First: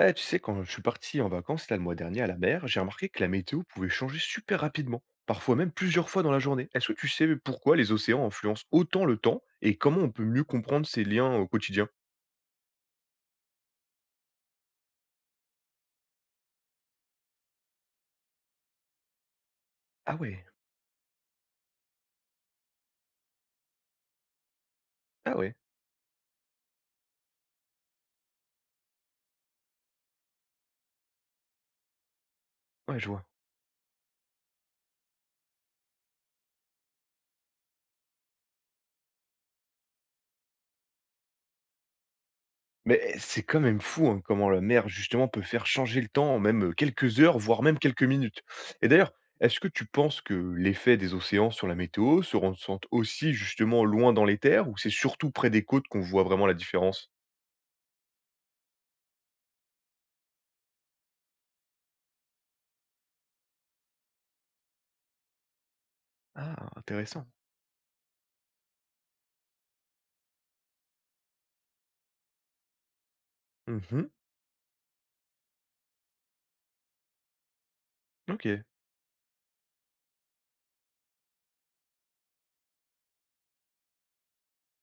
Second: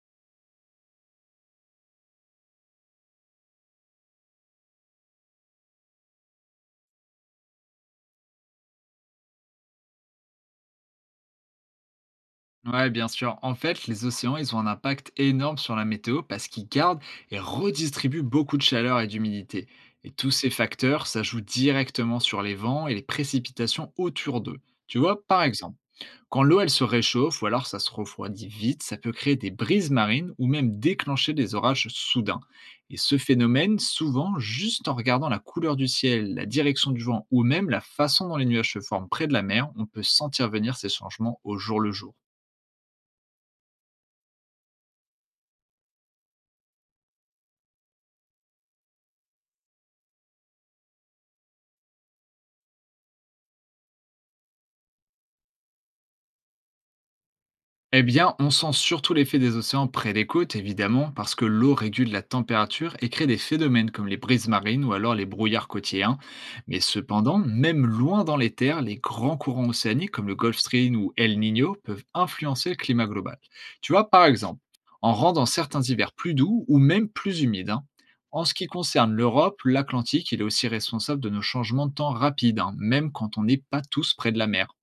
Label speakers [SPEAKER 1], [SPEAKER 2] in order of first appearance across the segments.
[SPEAKER 1] Eh, tu sais, quand je suis parti en vacances là, le mois dernier à la mer, j'ai remarqué que la météo pouvait changer super rapidement, parfois même plusieurs fois dans la journée. Est-ce que tu sais pourquoi les océans influencent autant le temps et comment on peut mieux comprendre ces liens au quotidien?
[SPEAKER 2] Ouais, bien sûr. En fait, les océans, ils ont un impact énorme sur la météo parce qu'ils gardent et redistribuent beaucoup de chaleur et d'humidité. Et
[SPEAKER 1] Ah
[SPEAKER 2] tous
[SPEAKER 1] ouais,
[SPEAKER 2] ces facteurs, ça joue directement sur les vents et les précipitations autour d'eux. Tu vois,
[SPEAKER 1] ah
[SPEAKER 2] par
[SPEAKER 1] ouais,
[SPEAKER 2] exemple, quand l'eau, elle se réchauffe ou alors ça se refroidit vite, ça peut créer des brises marines ou même déclencher des orages soudains. Et
[SPEAKER 1] ouais, je
[SPEAKER 2] ce
[SPEAKER 1] vois.
[SPEAKER 2] phénomène, souvent, juste en regardant la couleur du ciel, la direction du vent ou même la façon dont les nuages se forment près de la mer, on peut sentir venir ces changements au jour le jour.
[SPEAKER 1] Mais c'est quand même fou hein, comment la mer, justement, peut faire changer le temps en même quelques heures, voire même quelques minutes. Et d'ailleurs, est-ce que tu penses que l'effet des océans sur la météo se ressent aussi justement loin dans les terres ou c'est surtout près des côtes qu'on voit vraiment la différence?
[SPEAKER 2] Eh bien, on sent surtout l'effet des océans près des côtes, évidemment, parce que l'eau régule la température et crée des phénomènes comme les brises marines ou alors les brouillards côtiers, hein.
[SPEAKER 1] Ah,
[SPEAKER 2] Mais
[SPEAKER 1] intéressant.
[SPEAKER 2] cependant, même loin dans les terres, les grands courants océaniques comme le Gulf Stream ou El Niño peuvent influencer le climat global. Tu vois,
[SPEAKER 1] Mmh.
[SPEAKER 2] par exemple, en rendant certains hivers plus doux ou même plus humides, hein. En ce
[SPEAKER 1] OK.
[SPEAKER 2] qui concerne l'Europe, l'Atlantique, il est aussi responsable de nos changements de temps rapides, hein, même quand on n'est pas tous près de la mer.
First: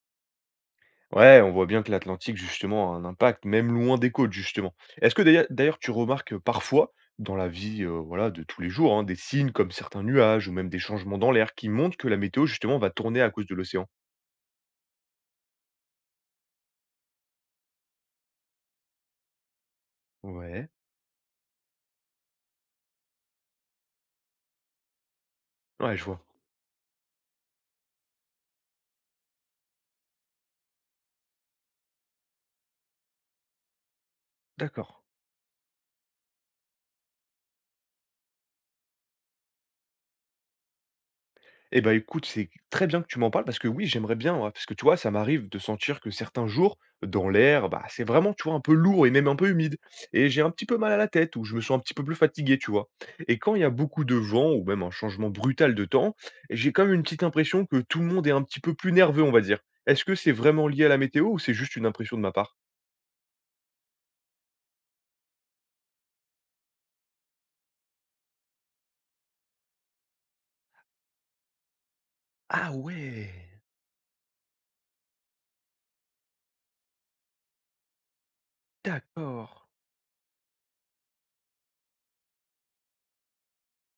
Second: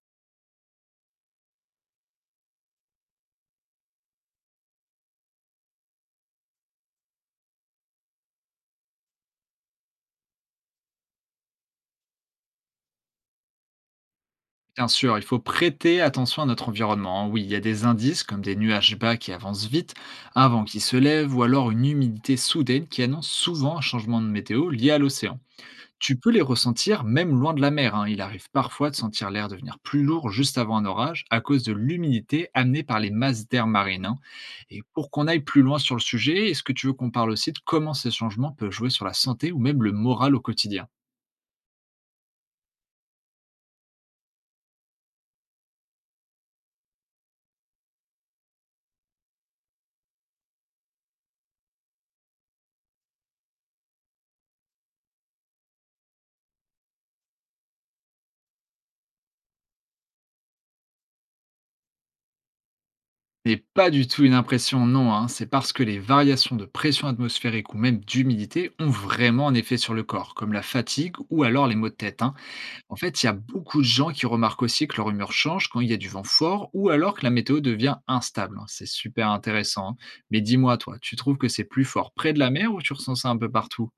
[SPEAKER 1] Ouais, on voit bien que l'Atlantique justement a un impact, même loin des côtes justement. Est-ce que d'ailleurs tu remarques, parfois dans la vie, voilà, de tous les jours, hein, des signes comme certains nuages ou même des changements dans l'air qui montrent que la météo justement va tourner à cause de l'océan?
[SPEAKER 2] Bien sûr, il faut prêter attention à notre environnement, hein. Oui, il y a des indices comme des nuages bas qui avancent vite, un vent
[SPEAKER 1] Ouais.
[SPEAKER 2] qui se lève ou alors une humidité soudaine qui annonce souvent un changement de météo lié à l'océan.
[SPEAKER 1] Ouais, je
[SPEAKER 2] Tu
[SPEAKER 1] vois.
[SPEAKER 2] peux les ressentir même loin de la mer, hein. Il arrive parfois de sentir l'air devenir plus lourd juste avant un orage à cause de l'humidité amenée par les masses d'air marine, hein. Et
[SPEAKER 1] D'accord.
[SPEAKER 2] pour qu'on aille plus loin sur le sujet, est-ce que tu veux qu'on parle aussi de comment ces changements peuvent jouer sur la santé ou même le moral au quotidien?
[SPEAKER 1] Eh ben écoute, c'est très bien que tu m'en parles parce que oui, j'aimerais bien, ouais, parce que tu vois, ça m'arrive de sentir que certains jours, dans l'air, bah, c'est vraiment, tu vois, un peu lourd et même un peu humide. Et j'ai un petit peu mal à la tête ou je me sens un petit peu plus fatigué, tu vois. Et quand il y a beaucoup de vent ou même un changement brutal de temps, j'ai quand même une petite impression que tout le monde est un petit peu plus nerveux, on va dire. Est-ce que c'est vraiment lié à la météo ou c'est juste une impression de ma part?
[SPEAKER 2] N'est pas du tout une impression, non, hein. C'est parce que les variations de pression atmosphérique ou même d'humidité ont vraiment un effet sur le corps, comme la fatigue ou alors les maux de tête, hein.
[SPEAKER 1] Ah
[SPEAKER 2] En fait, il y
[SPEAKER 1] ouais,
[SPEAKER 2] a beaucoup de gens qui remarquent aussi que leur humeur change quand il y a du vent fort ou alors que la météo devient instable, hein. C'est super
[SPEAKER 1] d'accord.
[SPEAKER 2] intéressant, hein. Mais dis-moi, toi, tu trouves que c'est plus fort près de la mer ou tu ressens ça un peu partout?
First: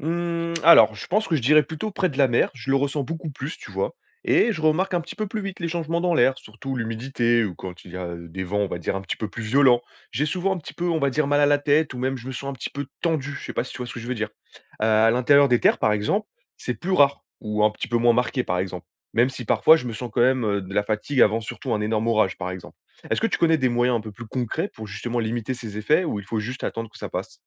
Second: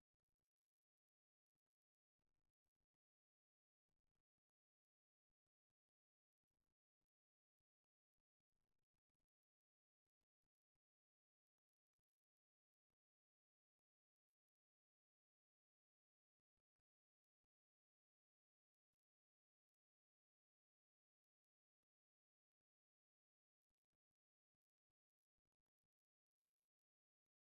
[SPEAKER 1] Mmh, alors, je pense que je dirais plutôt près de la mer, je le ressens beaucoup plus, tu vois? Et je remarque un petit peu plus vite les changements dans l'air, surtout l'humidité ou quand il y a, des vents, on va dire, un petit peu plus violents. J'ai souvent un petit peu, on va dire, mal à la tête ou même je me sens un petit peu tendu, je sais pas si tu vois ce que je veux dire? À l'intérieur des terres, par exemple, c'est plus rare ou un petit peu moins marqué, par exemple. Même si parfois je me sens quand même, de la fatigue avant surtout un énorme orage, par exemple. Est-ce que tu connais des moyens un peu plus concrets pour justement limiter ces effets ou il faut juste attendre que ça passe?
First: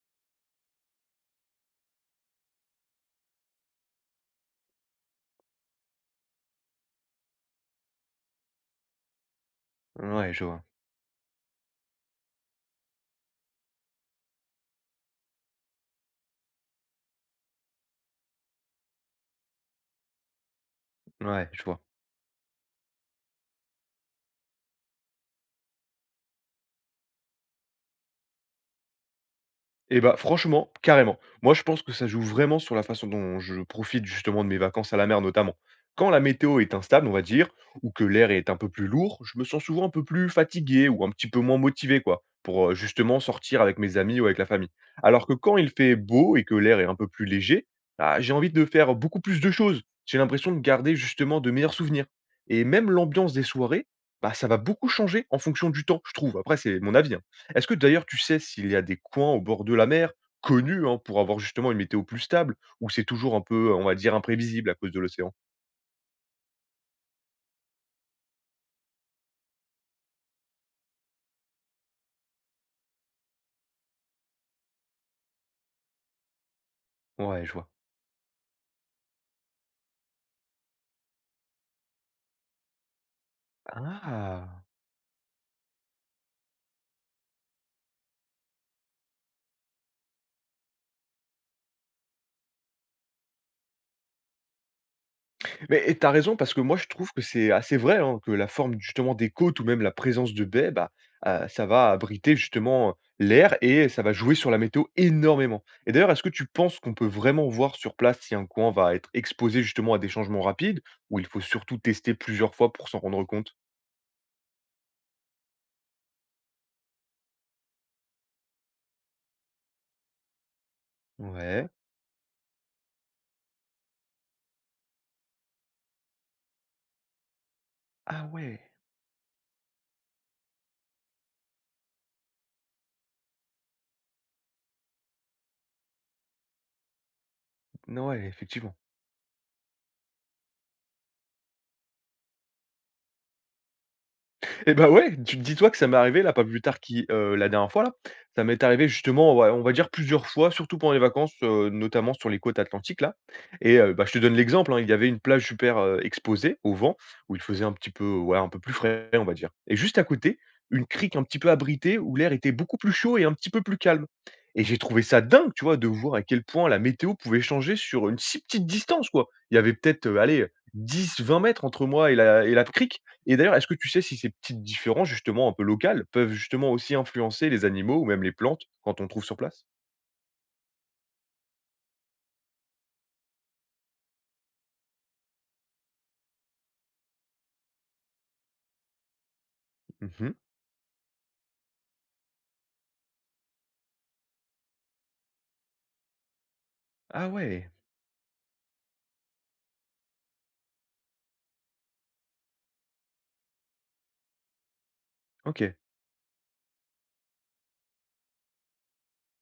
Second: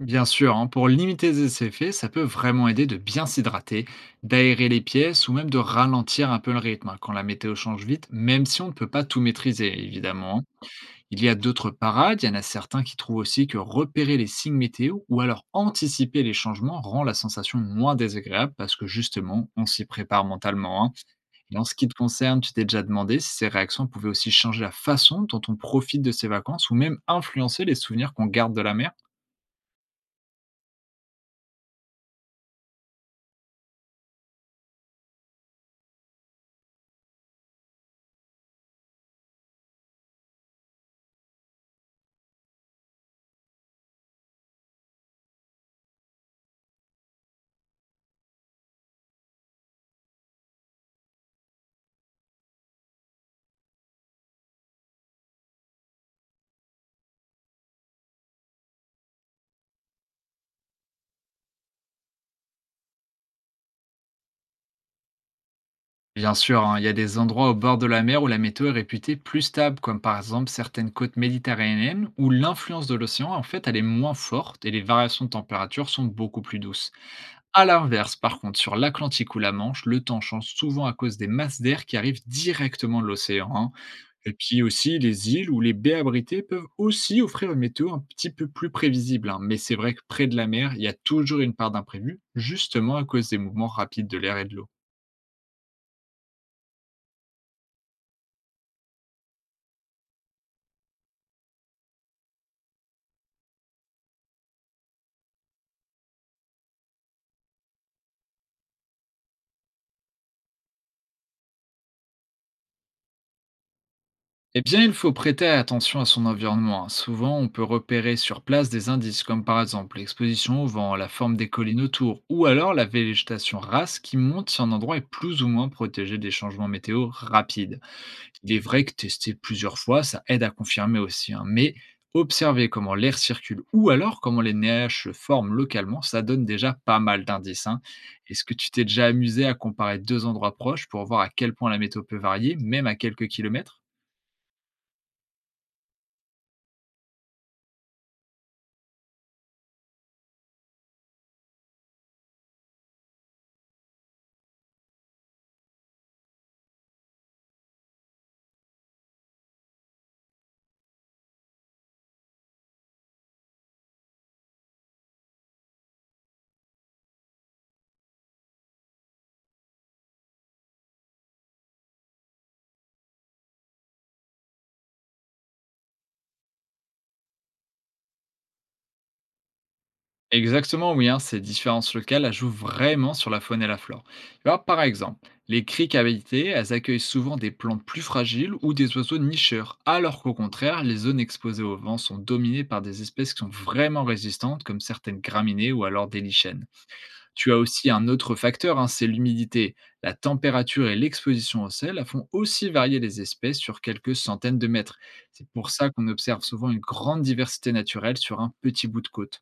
[SPEAKER 2] Bien sûr, hein, pour limiter ces effets, ça peut vraiment aider de bien s'hydrater, d'aérer les pièces ou même de ralentir un peu le rythme, hein, quand la météo change vite, même si on ne peut pas tout maîtriser,
[SPEAKER 1] Ouais,
[SPEAKER 2] évidemment,
[SPEAKER 1] je
[SPEAKER 2] hein.
[SPEAKER 1] vois.
[SPEAKER 2] Il y a d'autres parades, il y en a certains qui trouvent aussi que repérer les signes météo ou alors anticiper les changements rend la sensation moins désagréable parce que justement, on s'y prépare mentalement, hein.
[SPEAKER 1] Ouais,
[SPEAKER 2] Et
[SPEAKER 1] je
[SPEAKER 2] en ce
[SPEAKER 1] vois.
[SPEAKER 2] qui te concerne, tu t'es déjà demandé si ces réactions pouvaient aussi changer la façon dont on profite de ces vacances ou même influencer les souvenirs qu'on garde de la mer?
[SPEAKER 1] Et bah, franchement, carrément. Moi, je pense que ça joue vraiment sur la façon dont je profite justement de mes vacances à la mer, notamment. Quand la météo est instable, on va dire, ou que l'air est un peu plus lourd, je me sens souvent un peu plus fatigué ou un petit peu moins motivé, quoi, pour justement sortir avec mes amis ou avec la famille. Alors que quand il fait beau et que l'air est un peu plus léger, ah, j'ai envie de faire beaucoup plus de choses. J'ai l'impression de garder justement de meilleurs souvenirs. Et même l'ambiance des soirées, bah, ça va beaucoup changer en fonction du temps, je trouve. Après, c'est mon avis. Hein. Est-ce que d'ailleurs tu sais s'il y a des coins au bord de la mer, connus, hein, pour avoir justement une météo plus stable, ou c'est toujours un peu, on va dire, imprévisible à cause de l'océan?
[SPEAKER 2] Bien sûr, hein, il y a des endroits au bord de la mer où la météo est réputée plus stable, comme par exemple certaines côtes méditerranéennes, où l'influence de l'océan, en fait, elle est moins forte et les variations de température sont beaucoup plus douces.
[SPEAKER 1] Ouais, je
[SPEAKER 2] À
[SPEAKER 1] vois.
[SPEAKER 2] l'inverse, par contre, sur l'Atlantique ou la Manche, le temps change souvent à cause des masses d'air qui arrivent directement de l'océan, hein. Et
[SPEAKER 1] Ah!
[SPEAKER 2] puis aussi, les îles ou les baies abritées peuvent aussi offrir une météo un petit peu plus prévisible, hein. Mais c'est vrai que près de la mer, il y a toujours une part d'imprévu, justement à cause des mouvements rapides de l'air et de l'eau.
[SPEAKER 1] Mais et tu raison parce que moi je trouve que c'est assez vrai, hein, que la forme justement des côtes ou même la présence de baies, bah, ça va abriter justement l'air et ça va jouer sur la météo énormément. Et d'ailleurs, est-ce que tu penses qu'on peut vraiment voir sur place si un coin va être exposé justement à des changements rapides, ou il faut surtout tester plusieurs fois pour s'en rendre compte?
[SPEAKER 2] Eh bien, il faut prêter attention à son environnement, hein. Souvent, on peut repérer sur place des indices, comme par exemple l'exposition au vent, la forme des
[SPEAKER 1] Ouais.
[SPEAKER 2] collines autour, ou alors la végétation rase qui monte si un endroit est plus ou moins protégé des changements météo rapides.
[SPEAKER 1] Ah
[SPEAKER 2] Il est
[SPEAKER 1] ouais!
[SPEAKER 2] vrai que tester plusieurs fois, ça aide à confirmer aussi, hein, mais observer comment l'air circule ou alors comment les nuages se forment localement, ça donne déjà pas mal d'indices, hein.
[SPEAKER 1] N ouais,
[SPEAKER 2] Est-ce que tu
[SPEAKER 1] effectivement.
[SPEAKER 2] t'es déjà amusé à comparer deux endroits proches pour voir à quel point la météo peut varier, même à quelques kilomètres?
[SPEAKER 1] Et bah, ouais, tu dis-toi que ça m'est arrivé là, pas plus tard qui la dernière fois là, ça m'est arrivé justement, ouais, on va dire plusieurs fois, surtout pendant les vacances, notamment sur les côtes atlantiques là. Et bah, je te donne l'exemple, hein, il y avait une plage super, exposée au vent où il faisait un petit peu, ouais, un peu plus frais, on va dire et juste à côté, une crique un petit peu abritée où l'air était beaucoup plus chaud et un petit peu plus calme et j'ai trouvé ça dingue, tu vois, de voir à quel point la météo pouvait changer sur une si petite distance, quoi. Il y avait peut-être, allez, 10 20 mètres entre moi et la crique. Et d'ailleurs, est-ce que tu sais si ces petites différences, justement, un peu locales, peuvent justement aussi influencer les animaux ou même les plantes quand on trouve sur place?
[SPEAKER 2] Exactement, oui, hein, ces différences locales elles jouent vraiment sur la faune et la flore. Tu vois, par exemple, les criques habitées, elles accueillent souvent des plantes plus fragiles ou des oiseaux nicheurs, alors qu'au
[SPEAKER 1] Mmh.
[SPEAKER 2] contraire, les zones exposées au vent sont dominées par des espèces qui sont vraiment résistantes, comme certaines graminées ou alors des lichens.
[SPEAKER 1] Ah
[SPEAKER 2] Tu as
[SPEAKER 1] ouais,
[SPEAKER 2] aussi un autre facteur, hein, c'est l'humidité. La température et l'exposition au sel elles font aussi varier les espèces sur quelques centaines de mètres. C'est pour
[SPEAKER 1] OK.
[SPEAKER 2] ça qu'on observe souvent une grande diversité naturelle sur un petit bout de côte.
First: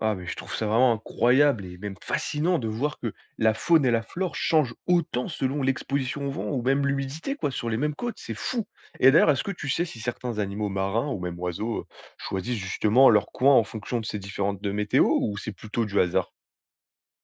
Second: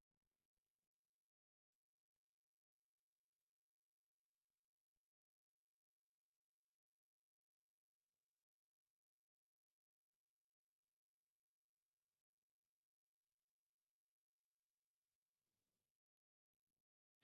[SPEAKER 1] Ah mais je trouve ça vraiment incroyable et même fascinant de voir que la faune et la flore changent autant selon l'exposition au vent ou même l'humidité, quoi, sur les mêmes côtes, c'est fou! Et d'ailleurs, est-ce que tu sais si certains animaux marins ou même oiseaux, choisissent justement leur coin en fonction de ces différentes de météos ou c'est plutôt du hasard?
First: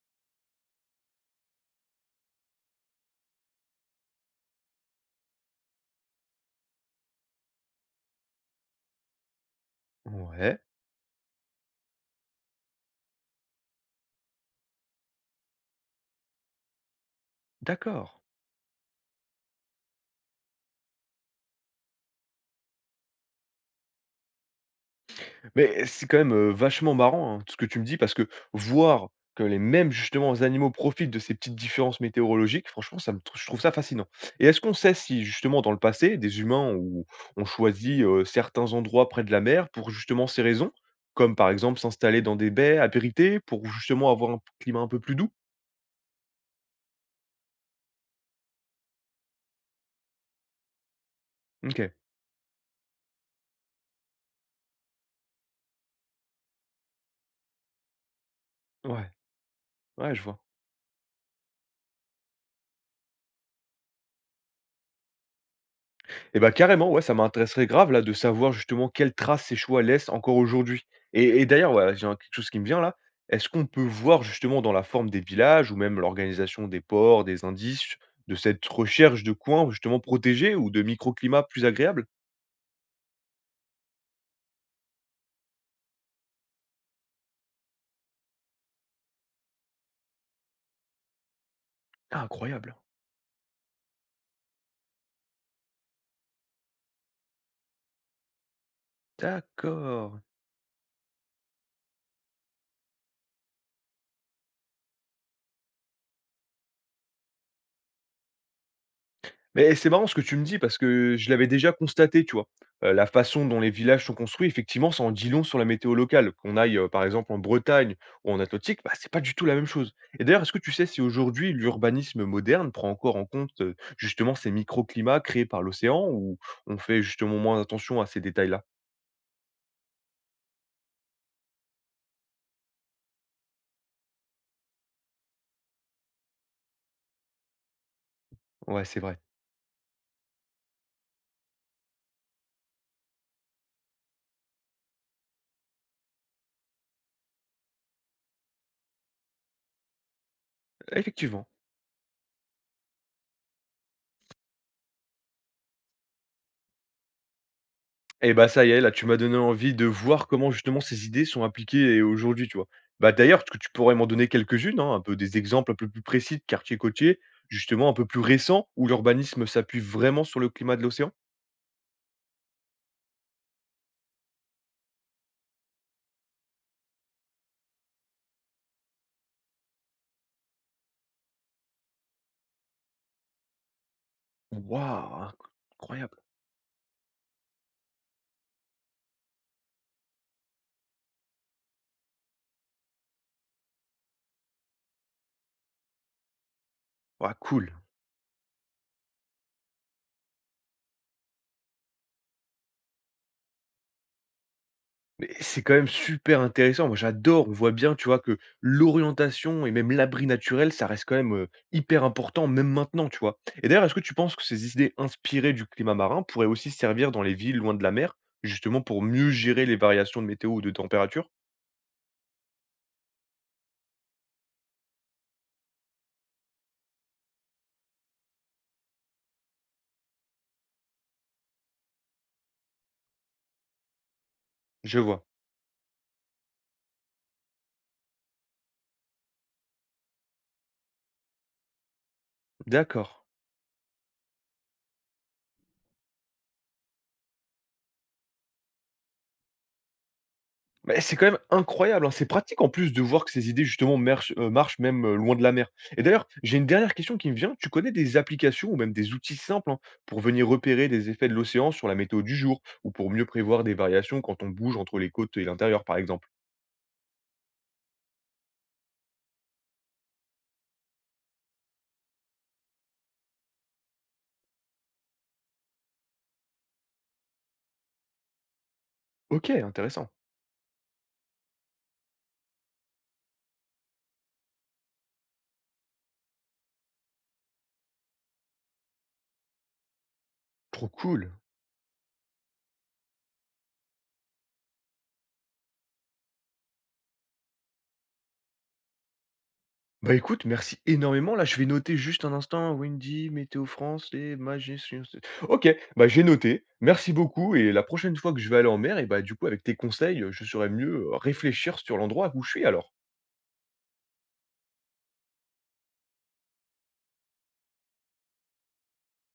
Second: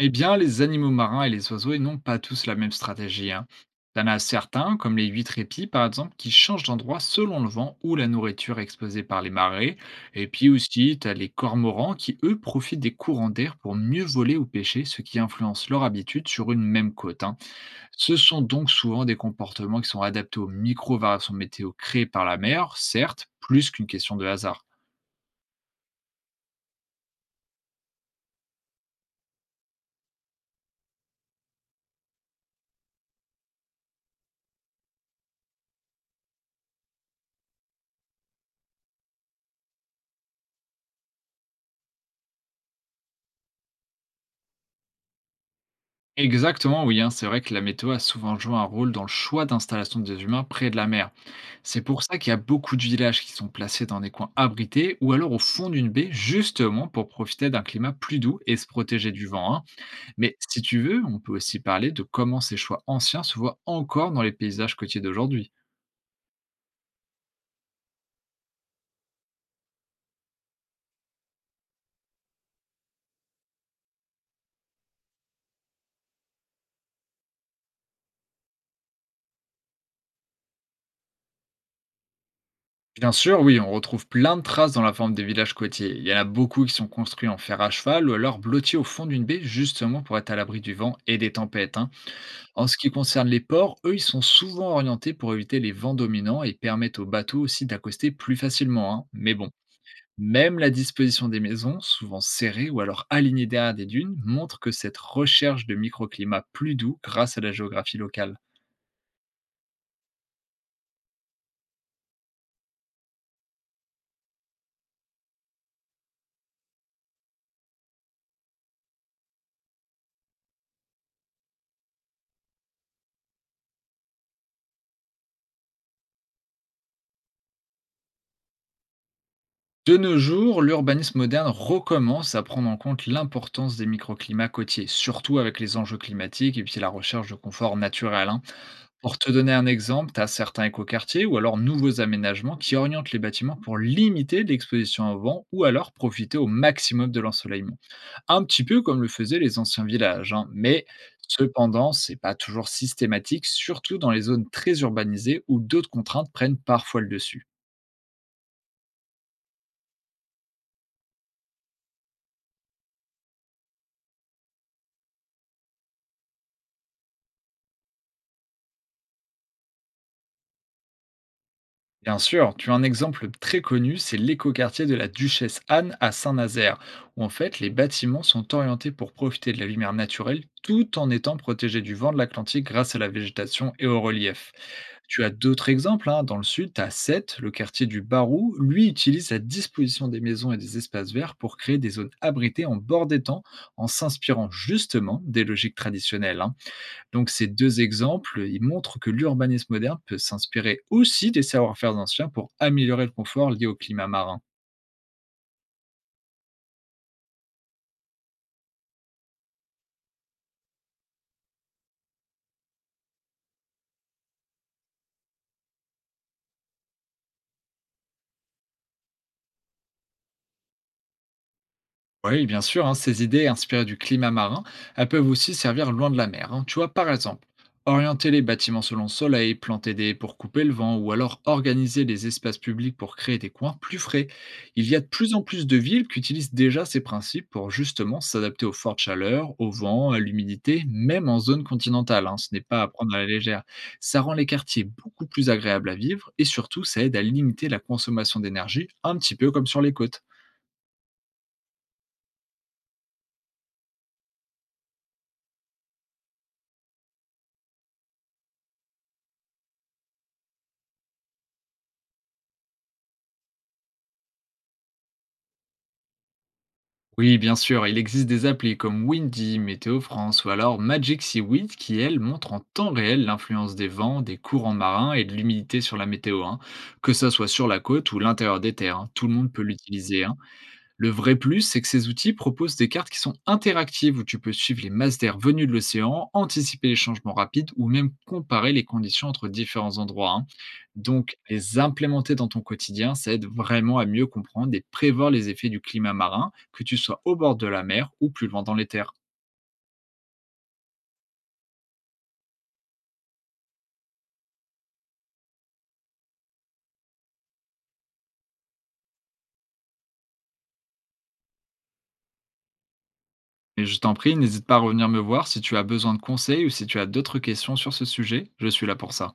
[SPEAKER 2] Eh bien, les animaux marins et les oiseaux ils n'ont pas tous la même stratégie, hein. T'en as certains, comme les huîtres épis par exemple, qui changent d'endroit selon le vent ou la nourriture exposée par les marées. Et puis
[SPEAKER 1] Ouais,
[SPEAKER 2] aussi, t'as les cormorans qui, eux, profitent des courants d'air pour mieux voler ou pêcher, ce qui influence leur habitude sur une même côte, hein.
[SPEAKER 1] d'accord.
[SPEAKER 2] Ce sont donc souvent des comportements qui sont adaptés aux micro-variations météo créées par la mer, certes, plus qu'une question de hasard.
[SPEAKER 1] Mais c'est quand même, vachement marrant, hein, tout ce que tu me dis parce que voir que les mêmes justement animaux profitent de ces petites différences météorologiques, franchement ça me trou je trouve ça fascinant. Et est-ce qu'on sait si justement dans le passé des humains ont choisi, certains endroits près de la mer pour justement ces raisons? Comme par exemple s'installer dans des baies abritées pour justement avoir un climat un peu plus doux?
[SPEAKER 2] Exactement, oui, hein, c'est vrai que la météo a souvent joué un rôle dans le choix d'installation des humains près de la mer. C'est
[SPEAKER 1] OK,
[SPEAKER 2] pour ça qu'il y a beaucoup de villages qui sont placés dans des coins abrités ou alors au fond d'une baie, justement pour profiter d'un climat plus doux et se
[SPEAKER 1] ouais,
[SPEAKER 2] protéger du vent, hein.
[SPEAKER 1] ouais je
[SPEAKER 2] Mais
[SPEAKER 1] vois.
[SPEAKER 2] si tu veux, on peut aussi parler de comment ces choix anciens se voient encore dans les paysages côtiers d'aujourd'hui.
[SPEAKER 1] Et bah, carrément, ouais, ça m'intéresserait grave là de savoir justement quelles traces ces choix laissent encore aujourd'hui. Et d'ailleurs, ouais, j'ai un quelque chose qui me vient là. Est-ce qu'on peut voir justement dans la forme des villages ou même l'organisation des ports, des indices de cette recherche de coins justement protégés ou de microclimats plus agréables?
[SPEAKER 2] Bien sûr, oui, on retrouve plein de traces dans la forme des villages côtiers. Il y en a beaucoup qui sont construits en fer à cheval ou alors blottis au fond d'une baie, justement pour être à l'abri du vent et des tempêtes, hein.
[SPEAKER 1] Ah,
[SPEAKER 2] En ce
[SPEAKER 1] incroyable!
[SPEAKER 2] qui concerne les ports, eux, ils sont souvent orientés pour éviter les vents dominants et permettent aux bateaux aussi d'accoster plus facilement, hein. Mais bon,
[SPEAKER 1] D'accord.
[SPEAKER 2] même la disposition des maisons, souvent serrées ou alors alignées derrière des dunes, montre que cette recherche de microclimats plus doux grâce à la géographie locale.
[SPEAKER 1] Mais c'est marrant ce que tu me dis parce que je l'avais déjà constaté, tu vois? La façon dont les villages sont construits, effectivement, ça en dit long sur la météo locale. Qu'on aille, par exemple en Bretagne ou en Atlantique, bah, c'est pas du tout la même chose. Et d'ailleurs, est-ce que tu sais si aujourd'hui l'urbanisme moderne prend encore en compte, justement ces microclimats créés par l'océan ou on fait justement moins attention à ces détails-là?
[SPEAKER 2] De nos jours, l'urbanisme moderne recommence à prendre en compte l'importance des microclimats côtiers, surtout avec les enjeux climatiques et puis la recherche de confort naturel, hein.
[SPEAKER 1] Ouais, c'est
[SPEAKER 2] Pour
[SPEAKER 1] vrai.
[SPEAKER 2] te donner un exemple, tu as certains écoquartiers ou alors nouveaux aménagements qui orientent les bâtiments pour limiter l'exposition au vent ou alors profiter au maximum de l'ensoleillement. Un petit peu comme le faisaient les anciens villages, hein, mais
[SPEAKER 1] Effectivement.
[SPEAKER 2] cependant, c'est pas toujours systématique, surtout dans les zones très urbanisées où d'autres contraintes prennent parfois le dessus.
[SPEAKER 1] Et bah, ça y est, là, tu m'as donné envie de voir comment justement ces idées sont appliquées et aujourd'hui, tu vois? Bah, d'ailleurs, est que tu pourrais m'en donner quelques-unes, hein, un peu des exemples un peu plus précis de quartiers côtiers, justement un peu plus récents, où l'urbanisme s'appuie vraiment sur le climat de l'océan?
[SPEAKER 2] Bien sûr, tu as un exemple très connu, c'est l'écoquartier de la Duchesse Anne à Saint-Nazaire, où en fait les bâtiments sont orientés pour profiter de la lumière naturelle tout en étant protégés du vent de l'Atlantique grâce à la végétation et au relief. Tu as
[SPEAKER 1] Waouh!
[SPEAKER 2] d'autres exemples, hein,
[SPEAKER 1] Incroyable.
[SPEAKER 2] dans le sud, tu as Sète, le quartier du Barou, lui utilise la disposition des maisons et des espaces verts pour créer des zones abritées en bord des temps, en s'inspirant justement des logiques traditionnelles, hein. Donc
[SPEAKER 1] Waouh,
[SPEAKER 2] ces
[SPEAKER 1] cool.
[SPEAKER 2] deux exemples, ils montrent que l'urbanisme moderne peut s'inspirer aussi des savoir-faire anciens pour améliorer le confort lié au climat marin.
[SPEAKER 1] Mais c'est quand même super intéressant. Moi, j'adore. On voit bien, tu vois, que l'orientation et même l'abri naturel, ça reste quand même hyper important, même maintenant, tu vois. Et d'ailleurs, est-ce que tu penses que ces idées inspirées du climat marin pourraient aussi servir dans les villes loin de la mer, justement pour mieux gérer les variations de météo ou de température?
[SPEAKER 2] Oui, bien sûr, hein, ces idées inspirées du climat marin, elles peuvent aussi servir loin de la mer, hein. Tu vois, par exemple, orienter les bâtiments selon le soleil, planter des haies pour couper le vent, ou alors organiser les espaces publics pour créer des coins plus frais. Il y
[SPEAKER 1] Je
[SPEAKER 2] a de
[SPEAKER 1] vois.
[SPEAKER 2] plus en plus de villes qui utilisent déjà ces principes pour justement s'adapter aux fortes chaleurs, au vent, à l'humidité, même en zone continentale, hein. Ce n'est pas à
[SPEAKER 1] D'accord.
[SPEAKER 2] prendre à la légère. Ça rend les quartiers beaucoup plus agréables à vivre et surtout, ça aide à limiter la consommation d'énergie, un petit peu comme sur les côtes.
[SPEAKER 1] Mais c'est quand même incroyable, hein. C'est pratique en plus de voir que ces idées justement marchent même, loin de la mer et d'ailleurs, j'ai une dernière question qui me vient. Tu connais des applications ou même des outils simples, hein, pour venir repérer les effets de l'océan sur la météo du jour ou pour mieux prévoir des variations quand on bouge entre les côtes et l'intérieur, par exemple?
[SPEAKER 2] Oui, bien sûr, il existe des applis comme Windy, Météo France ou alors Magic Seaweed qui, elles, montrent en temps réel l'influence des vents, des courants marins et de l'humidité sur la météo, hein, que ça soit sur la côte ou l'intérieur des terres, hein, tout le
[SPEAKER 1] OK,
[SPEAKER 2] monde peut
[SPEAKER 1] intéressant.
[SPEAKER 2] l'utiliser, hein. Le vrai plus, c'est que ces outils proposent des cartes qui sont interactives où tu peux suivre les masses d'air venues de l'océan, anticiper les changements rapides ou même comparer les conditions entre différents endroits, hein.
[SPEAKER 1] Trop cool.
[SPEAKER 2] Donc, les implémenter dans ton quotidien, ça aide vraiment à mieux comprendre et prévoir les effets du climat marin, que tu sois au bord de la mer ou plus loin dans les terres.
[SPEAKER 1] Bah, écoute, merci énormément. Là, je vais noter juste un instant, Windy, Météo France et Majestion. OK, bah, j'ai noté. Merci beaucoup et la prochaine fois que je vais aller en mer et bah, du coup avec tes conseils, je saurais mieux, réfléchir sur l'endroit où je suis alors.
[SPEAKER 2] Et je t'en prie, n'hésite pas à revenir me voir si tu as besoin de conseils ou si tu as d'autres questions sur ce sujet, je suis là pour ça.